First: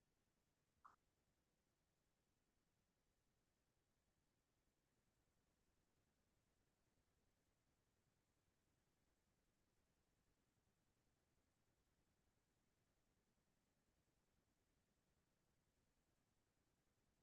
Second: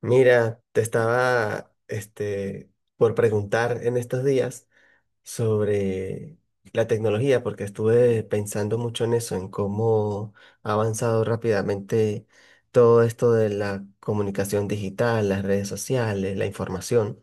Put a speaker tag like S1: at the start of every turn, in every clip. S1: Mira, te estaba por preguntar en estos días sobre la tecnología, porque estuve pensando mucho en eso, en cómo ha avanzado rápidamente todo esto de la comunicación digital, las redes sociales, la información.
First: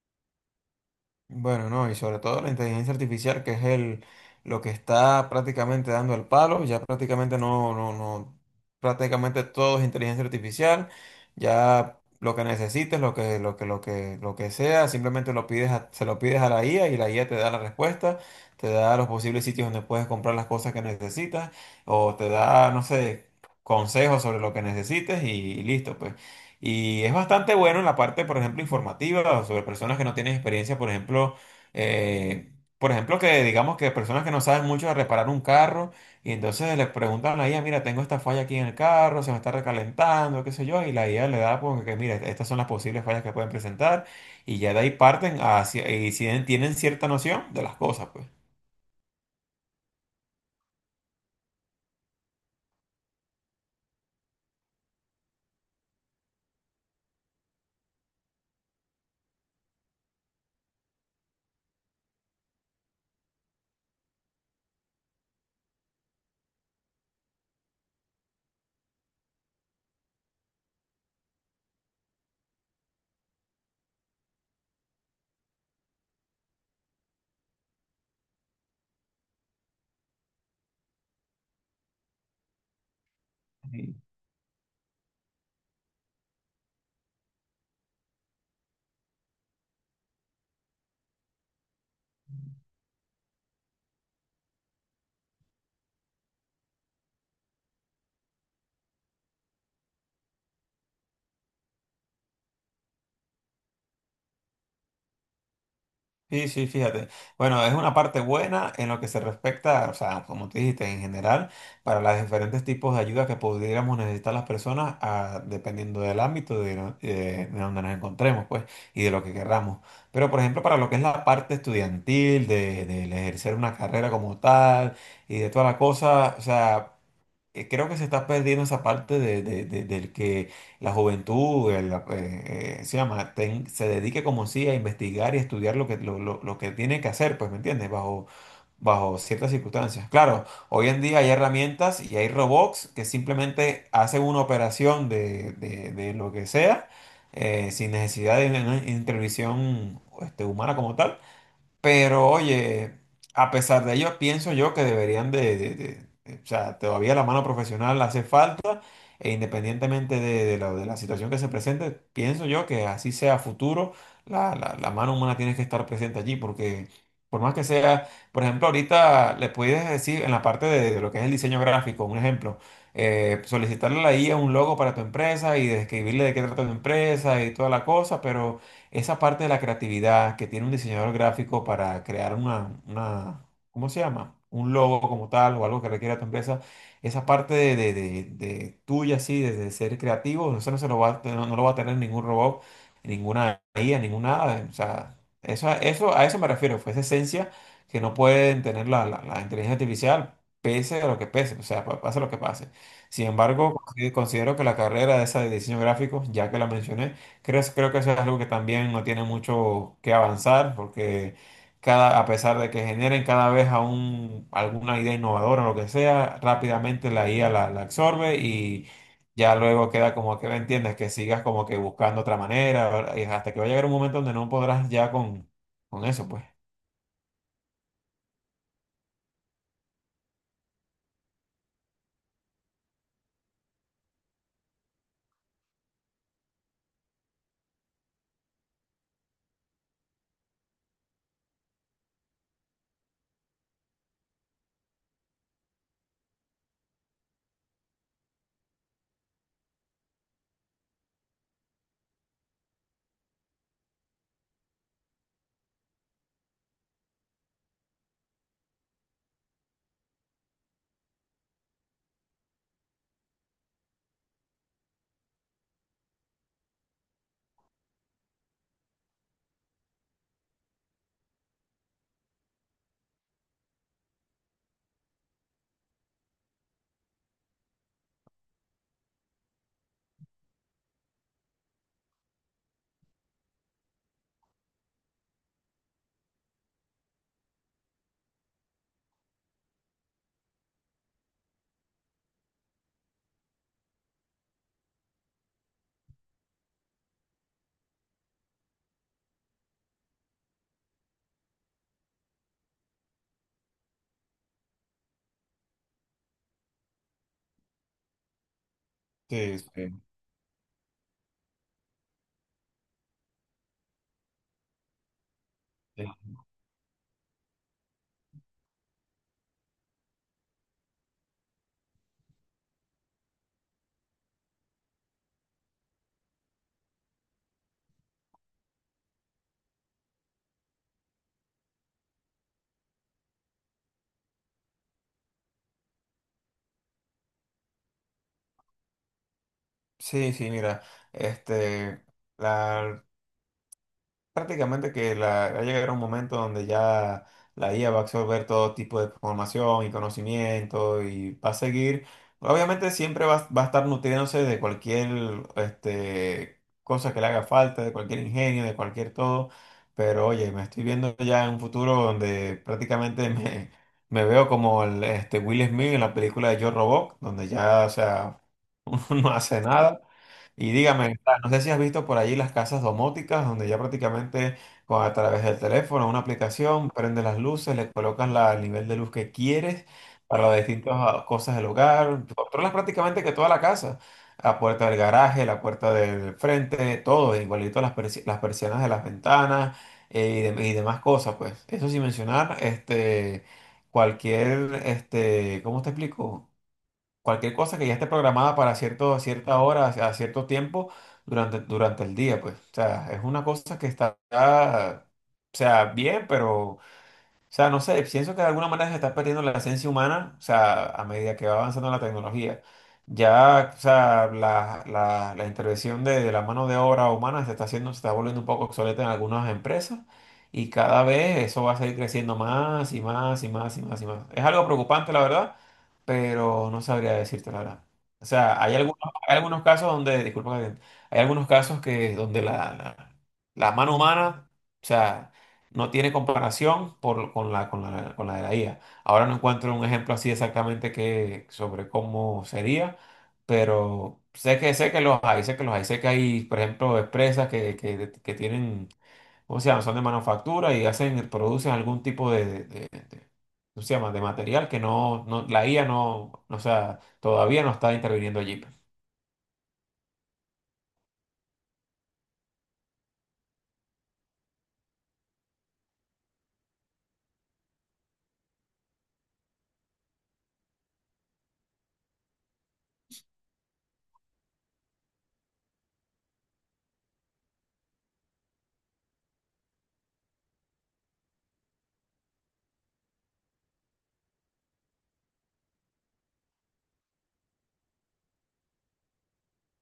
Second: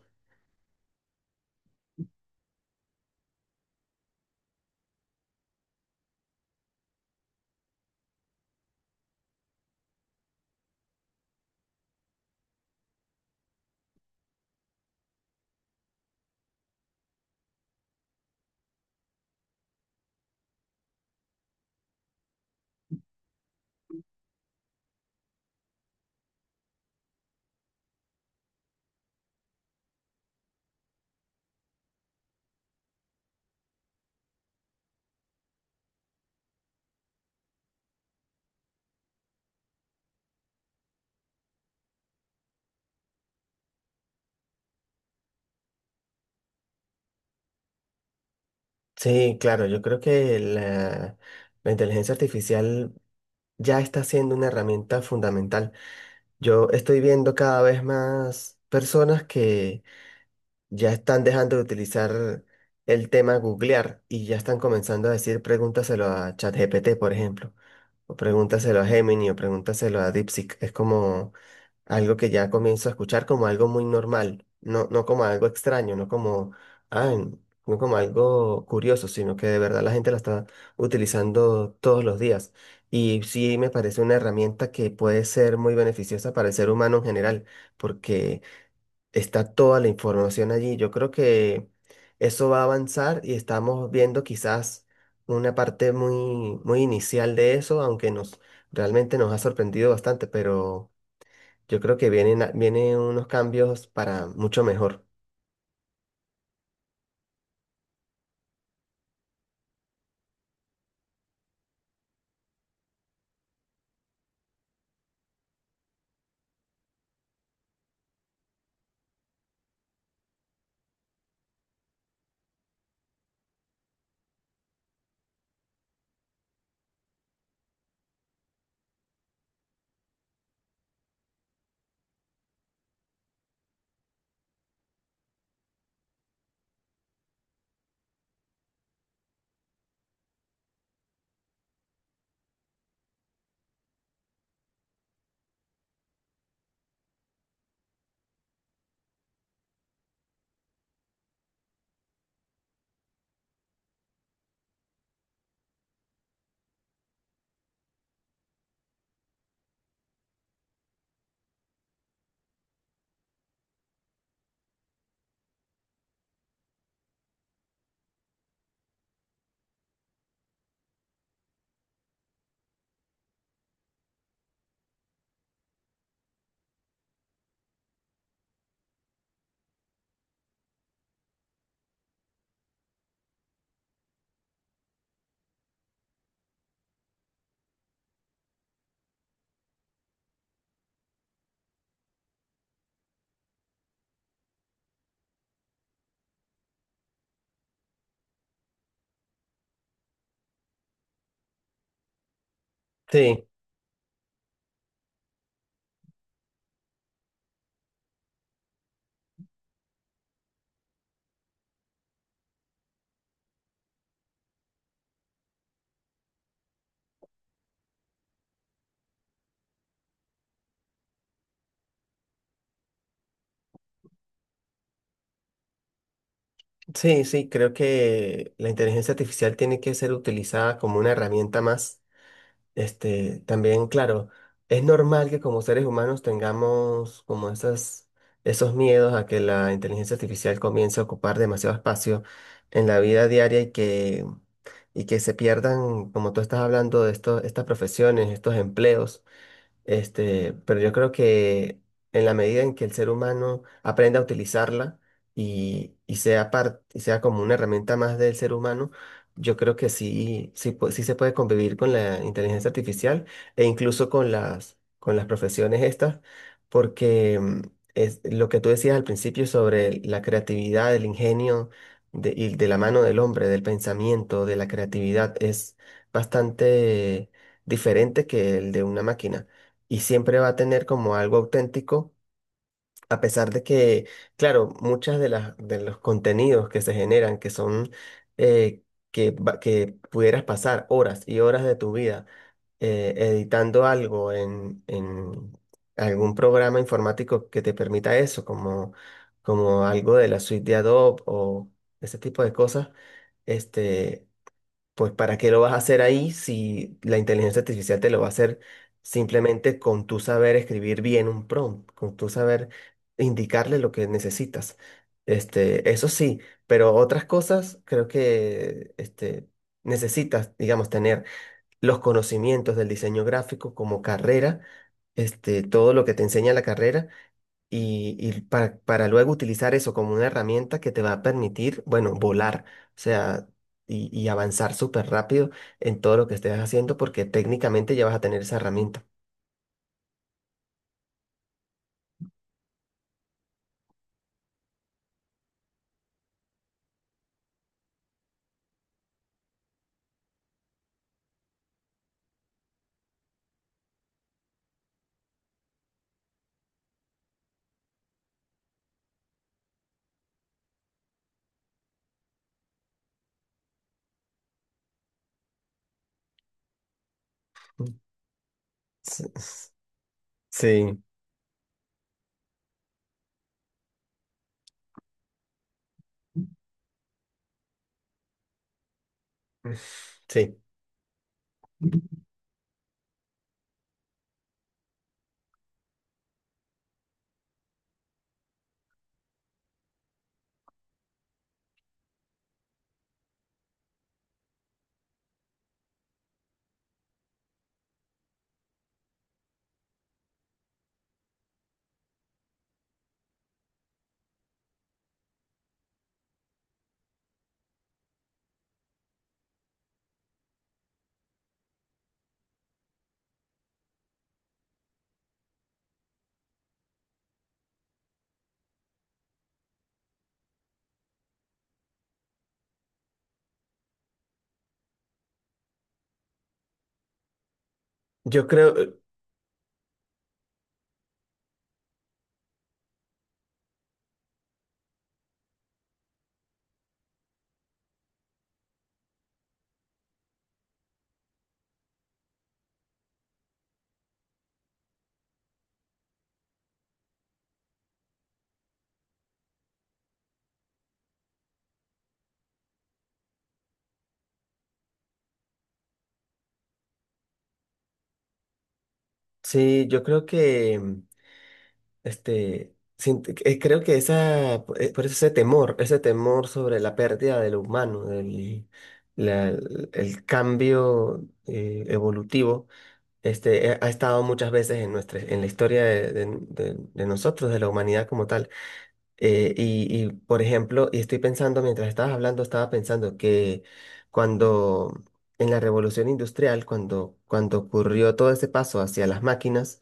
S2: Bueno, no, y sobre todo la inteligencia artificial, lo que está prácticamente dando el palo. Ya prácticamente no, prácticamente todo es inteligencia artificial. Ya lo que necesites, lo que sea, simplemente se lo pides a la IA y la IA te da la respuesta, te da los posibles sitios donde puedes comprar las cosas que necesitas, o te da, no sé, consejos sobre lo que necesites y, listo, pues. Y es bastante bueno en la parte, por ejemplo, informativa sobre personas que no tienen experiencia, eh, por ejemplo, que digamos que personas que no saben mucho de reparar un carro y entonces les preguntan a la IA, mira, tengo esta falla aquí en el carro, se me está recalentando, qué sé yo, y la IA le da, pues, que mira, estas son las posibles fallas que pueden presentar y ya de ahí parten hacia, y si tienen cierta noción de las cosas, pues.
S1: Sí, claro, yo creo que la inteligencia artificial ya está siendo una herramienta fundamental. Yo estoy viendo cada vez más personas que ya están dejando de utilizar el tema googlear y ya están comenzando a decir pregúntaselo a ChatGPT, por ejemplo, o pregúntaselo a Gemini o pregúntaselo a DeepSeek. Es como algo que ya comienzo a escuchar como algo muy normal, no, no como algo extraño, no como, ah, no como algo curioso, sino que de verdad la gente la está utilizando todos los días. Y sí me parece una herramienta que puede ser muy beneficiosa para el ser humano en general, porque está toda la información allí. Yo creo que eso va a avanzar y estamos viendo quizás una parte muy, muy inicial de eso, aunque nos realmente nos ha sorprendido bastante, pero yo creo que vienen, vienen unos cambios para mucho mejor.
S2: Sí, sí, fíjate. Bueno, es una parte buena en lo que se respecta, o sea, como te dijiste, en general, para los diferentes tipos de ayuda que pudiéramos necesitar las personas, ah, dependiendo del ámbito de, no- de donde nos encontremos, pues, y de lo que querramos. Pero, por ejemplo, para lo que es la parte estudiantil, del ejercer una carrera como tal, y de toda la cosa, o sea creo que se está perdiendo esa parte del que la juventud la se dedique como sí a investigar y estudiar lo que tiene que hacer, pues, ¿me entiendes? Bajo ciertas circunstancias. Claro, hoy en día hay herramientas y hay robots que simplemente hacen una operación de lo que sea, sin necesidad de una intervención, este, humana como tal. Pero oye, a pesar de ello, pienso yo que deberían de- o sea, todavía la mano profesional hace falta e independientemente de la situación que se presente. Pienso yo que así sea a futuro, la mano humana tiene que estar presente allí, porque por más que sea, por ejemplo, ahorita le puedes decir en la parte de lo que es el diseño gráfico, un ejemplo, solicitarle a la IA un logo para tu empresa y describirle de qué trata tu empresa y toda la cosa, pero esa parte de la creatividad que tiene un diseñador gráfico para crear una, ¿cómo se llama?, un logo como tal o algo que requiera tu empresa, esa parte de tuya, así, de ser creativo. Eso no se lo va a, no lo va a tener ningún robot, ninguna IA, ninguna nada. O sea, a eso me refiero, fue esa esencia que no pueden tener la inteligencia artificial, pese a lo que pese, o sea, pase lo que pase. Sin
S1: Sí,
S2: embargo, considero que la carrera de esa de diseño gráfico, ya que la mencioné, creo que eso es algo que también no tiene mucho que avanzar, porque cada, a pesar de que generen cada vez alguna idea innovadora o lo que sea, rápidamente la IA la absorbe y ya luego queda como que, ¿me entiendes?, que sigas como que buscando otra manera, ¿verdad?, y hasta que va a llegar un momento donde no podrás ya con eso, pues.
S1: sí, sí, creo que la inteligencia artificial tiene que ser utilizada como una herramienta más. Este, también, claro, es normal que como seres humanos tengamos como esos miedos a que la inteligencia artificial comience a ocupar demasiado espacio en la vida diaria y y que se pierdan, como tú estás hablando, de estas profesiones, estos empleos. Este, pero yo creo que en la medida en que el ser humano aprenda a utilizarla y sea y sea como una herramienta más del ser humano, yo creo que sí, sí, sí se puede convivir con la inteligencia artificial e incluso con con las profesiones estas, porque es lo que tú decías al principio sobre la creatividad, el ingenio de, y de la mano del hombre, del pensamiento, de la creatividad, es bastante diferente que el de una máquina y siempre va a tener como algo auténtico, a pesar de que, claro, muchas de las de los contenidos que se generan, que son eh, que pudieras pasar horas y horas de tu vida editando algo en algún programa informático que te permita eso, como, como algo de la suite de Adobe o ese tipo de cosas. Este, pues ¿para qué lo vas a hacer ahí si la inteligencia artificial te lo va a hacer
S2: Sí.
S1: simplemente con tu saber escribir bien un prompt, con tu saber indicarle lo que necesitas? Este,
S2: Sí.
S1: eso sí, pero otras cosas creo que este, necesitas, digamos, tener los conocimientos del diseño gráfico como carrera, este, todo lo que te enseña la carrera y para luego utilizar eso como una herramienta que te va a permitir, bueno, volar, o sea, y avanzar súper rápido en todo lo que estés haciendo porque técnicamente ya vas a tener esa herramienta.
S2: Sí, Mira, este, la, prácticamente va a llegar un momento donde ya la IA va a absorber todo tipo de información y conocimiento y va a seguir, obviamente siempre va a estar nutriéndose de cualquier, este, cosa que le haga falta, de cualquier ingenio, de cualquier todo. Pero oye, me estoy viendo ya en un futuro donde prácticamente me veo como el, este, Will Smith en la película de Yo Robot, donde ya, o
S1: Mm.
S2: sea, uno
S1: Sí,
S2: no hace nada. Y
S1: sí,
S2: dígame, no sé si has visto por allí las casas domóticas, donde ya prácticamente a través del teléfono, una
S1: mm,
S2: aplicación, prende las luces, le colocas el nivel de luz que quieres para las
S1: sí.
S2: distintas, ah, cosas del hogar, controlas prácticamente que toda la casa, la puerta del garaje, la puerta del frente, todo, igualito las persianas de las ventanas y demás cosas, pues. Eso sin mencionar, este, cualquier, este, ¿cómo te explico?, cualquier cosa que ya esté programada para cierto, a cierta hora, a cierto tiempo durante el día, pues. O sea, es una cosa que está, o sea, bien, pero o sea, no sé, pienso que de alguna manera se está perdiendo la esencia humana, o sea, a medida que va avanzando la tecnología. Ya, o sea, la intervención de la mano de obra humana se está haciendo, se está volviendo un poco obsoleta en algunas empresas y cada vez eso va a seguir creciendo más y más y más y más y más. Es algo preocupante, la verdad, pero no sabría decirte la verdad. O
S1: Yo
S2: sea,
S1: creo,
S2: hay algunos casos donde, disculpa, Gabriel, hay algunos casos que donde la mano humana, o sea, no tiene comparación con con la de la IA. Ahora no encuentro un ejemplo así exactamente que, sobre cómo sería, pero sé que los hay, sé que los hay. Sé que hay, por ejemplo, empresas que tienen, ¿cómo se llama?, son de manufactura y hacen, producen algún tipo ¿cómo se llama?, de material que no, la IA no, o sea, todavía no está interviniendo allí.
S1: sí, yo creo este, creo que por eso ese temor sobre la pérdida del humano, la- el cambio evolutivo. Este, ha estado muchas veces en nuestra, en la historia de, de nosotros, de la humanidad como tal. Y, por ejemplo, y estoy pensando, mientras estabas hablando, estaba pensando que cuando en la revolución industrial, cuando ocurrió todo ese paso hacia las máquinas,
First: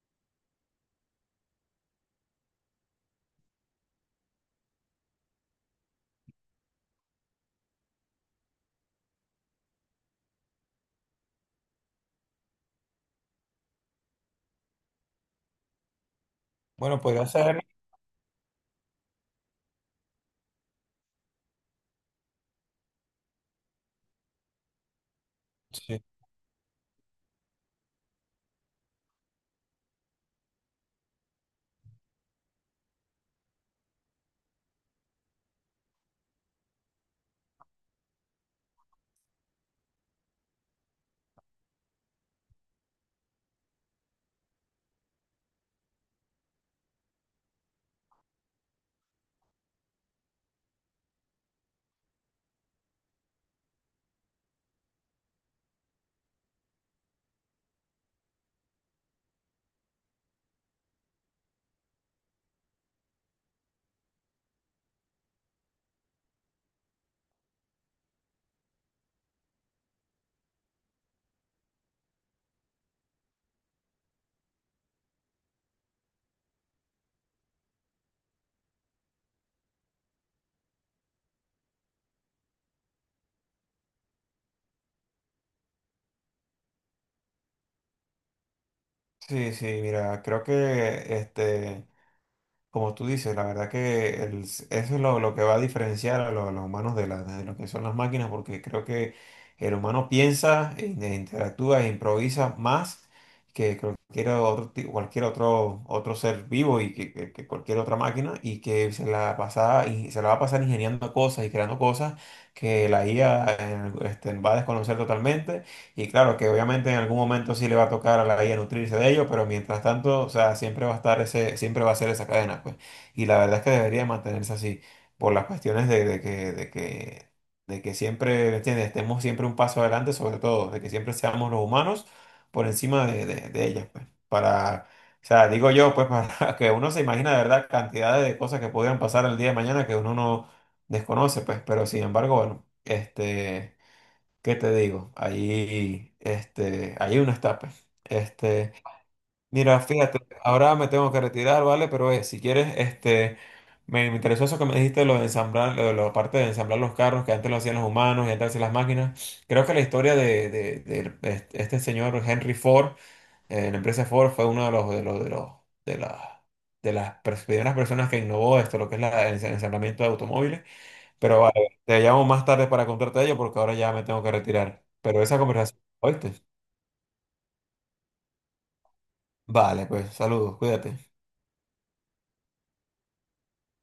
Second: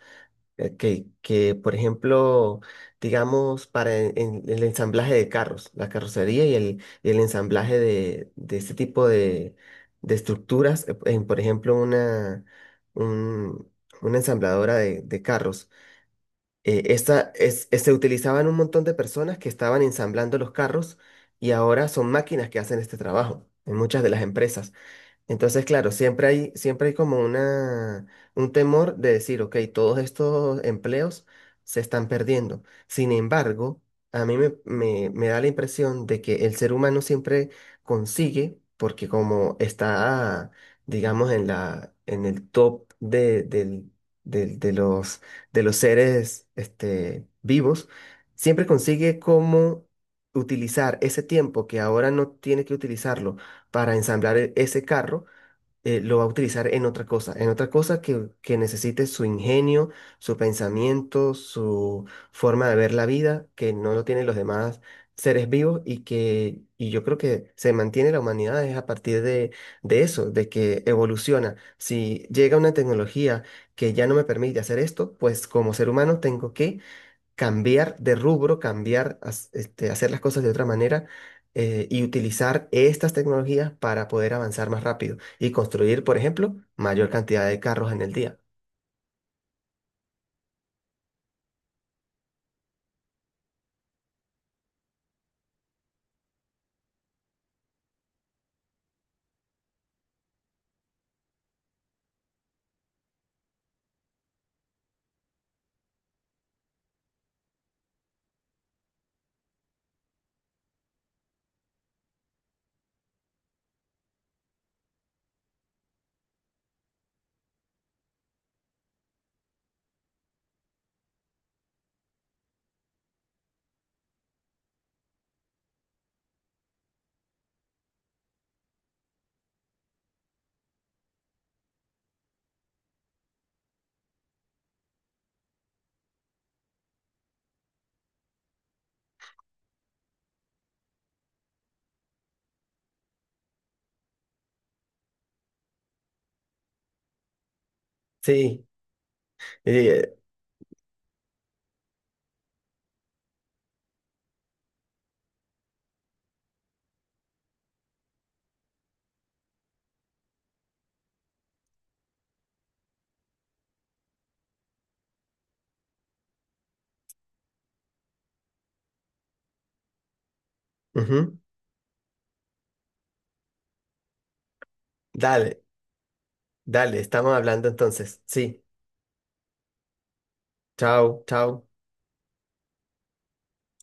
S1: Que, por ejemplo, digamos, para en el ensamblaje de carros, la carrocería y y el ensamblaje de este tipo de estructuras, en, por ejemplo, un- una ensambladora de carros. Eh,
S2: Bueno, podría ser.
S1: se utilizaban un montón de personas que estaban ensamblando los carros y ahora son máquinas que hacen este trabajo en muchas de las empresas. Entonces, claro,
S2: Sí.
S1: siempre hay como un temor de decir, ok, todos estos empleos se están perdiendo. Sin embargo, a mí me da la impresión de que el ser humano siempre consigue, porque como está, digamos, en en el top de de los seres este, vivos, siempre consigue cómo utilizar ese tiempo que ahora no tiene que utilizarlo para ensamblar ese carro, lo va a utilizar en otra cosa que necesite su ingenio, su pensamiento, su forma de ver la vida, que no lo tienen los demás seres vivos y yo creo que se mantiene la humanidad es a partir de eso, de que evoluciona. Si llega una tecnología que ya no me permite hacer esto, pues como ser humano tengo que cambiar de rubro, hacer las cosas de otra manera, y utilizar estas tecnologías para poder avanzar más rápido y construir, por ejemplo, mayor cantidad de carros en el día.
S2: Sí, sí, mira, creo que este... Como tú dices, la verdad que eso es lo que va a diferenciar a, a los humanos de, de lo que son las máquinas, porque creo que el humano piensa, e interactúa e improvisa más que cualquier otro, cualquier otro, otro ser vivo y que cualquier otra máquina, y que se la pasa, y se la va a pasar ingeniando cosas y creando cosas que la IA, este, va a desconocer totalmente. Y claro, que obviamente en algún momento sí le va a tocar a la IA nutrirse de ello, pero mientras tanto, o sea, siempre va a estar ese, siempre va a ser esa cadena, pues. Y la verdad es que debería mantenerse así, por las cuestiones de que siempre, ¿me entiendes?, estemos siempre un paso adelante, sobre todo, de que siempre seamos los humanos por encima de ellas, pues. Para, o sea, digo yo, pues, para que uno se imagina de verdad cantidades de cosas que podrían pasar el día de mañana que uno no desconoce, pues. Pero sin embargo, bueno, este. ¿Qué te digo? Ahí, este, hay unos tapes.
S1: Sí,
S2: Este, mira,
S1: eh,
S2: fíjate, ahora me tengo que retirar, ¿vale? Pero, si quieres, este, me interesó eso que me dijiste, lo de ensamblar, lo de la parte de ensamblar los carros, que antes lo hacían los humanos y antes lo hacían las máquinas. Creo que la historia de este este señor Henry Ford, la empresa Ford, fue uno de los, de las, de las primeras personas que innovó esto, lo que es el ensamblamiento de automóviles.
S1: ujú.
S2: Pero vale, te llamo más tarde para contarte ello porque ahora ya me tengo que retirar. Pero esa
S1: Dale,
S2: conversación, ¿oíste?
S1: dale, estamos hablando entonces. Sí,
S2: Vale, pues saludos, cuídate.
S1: chao, chao.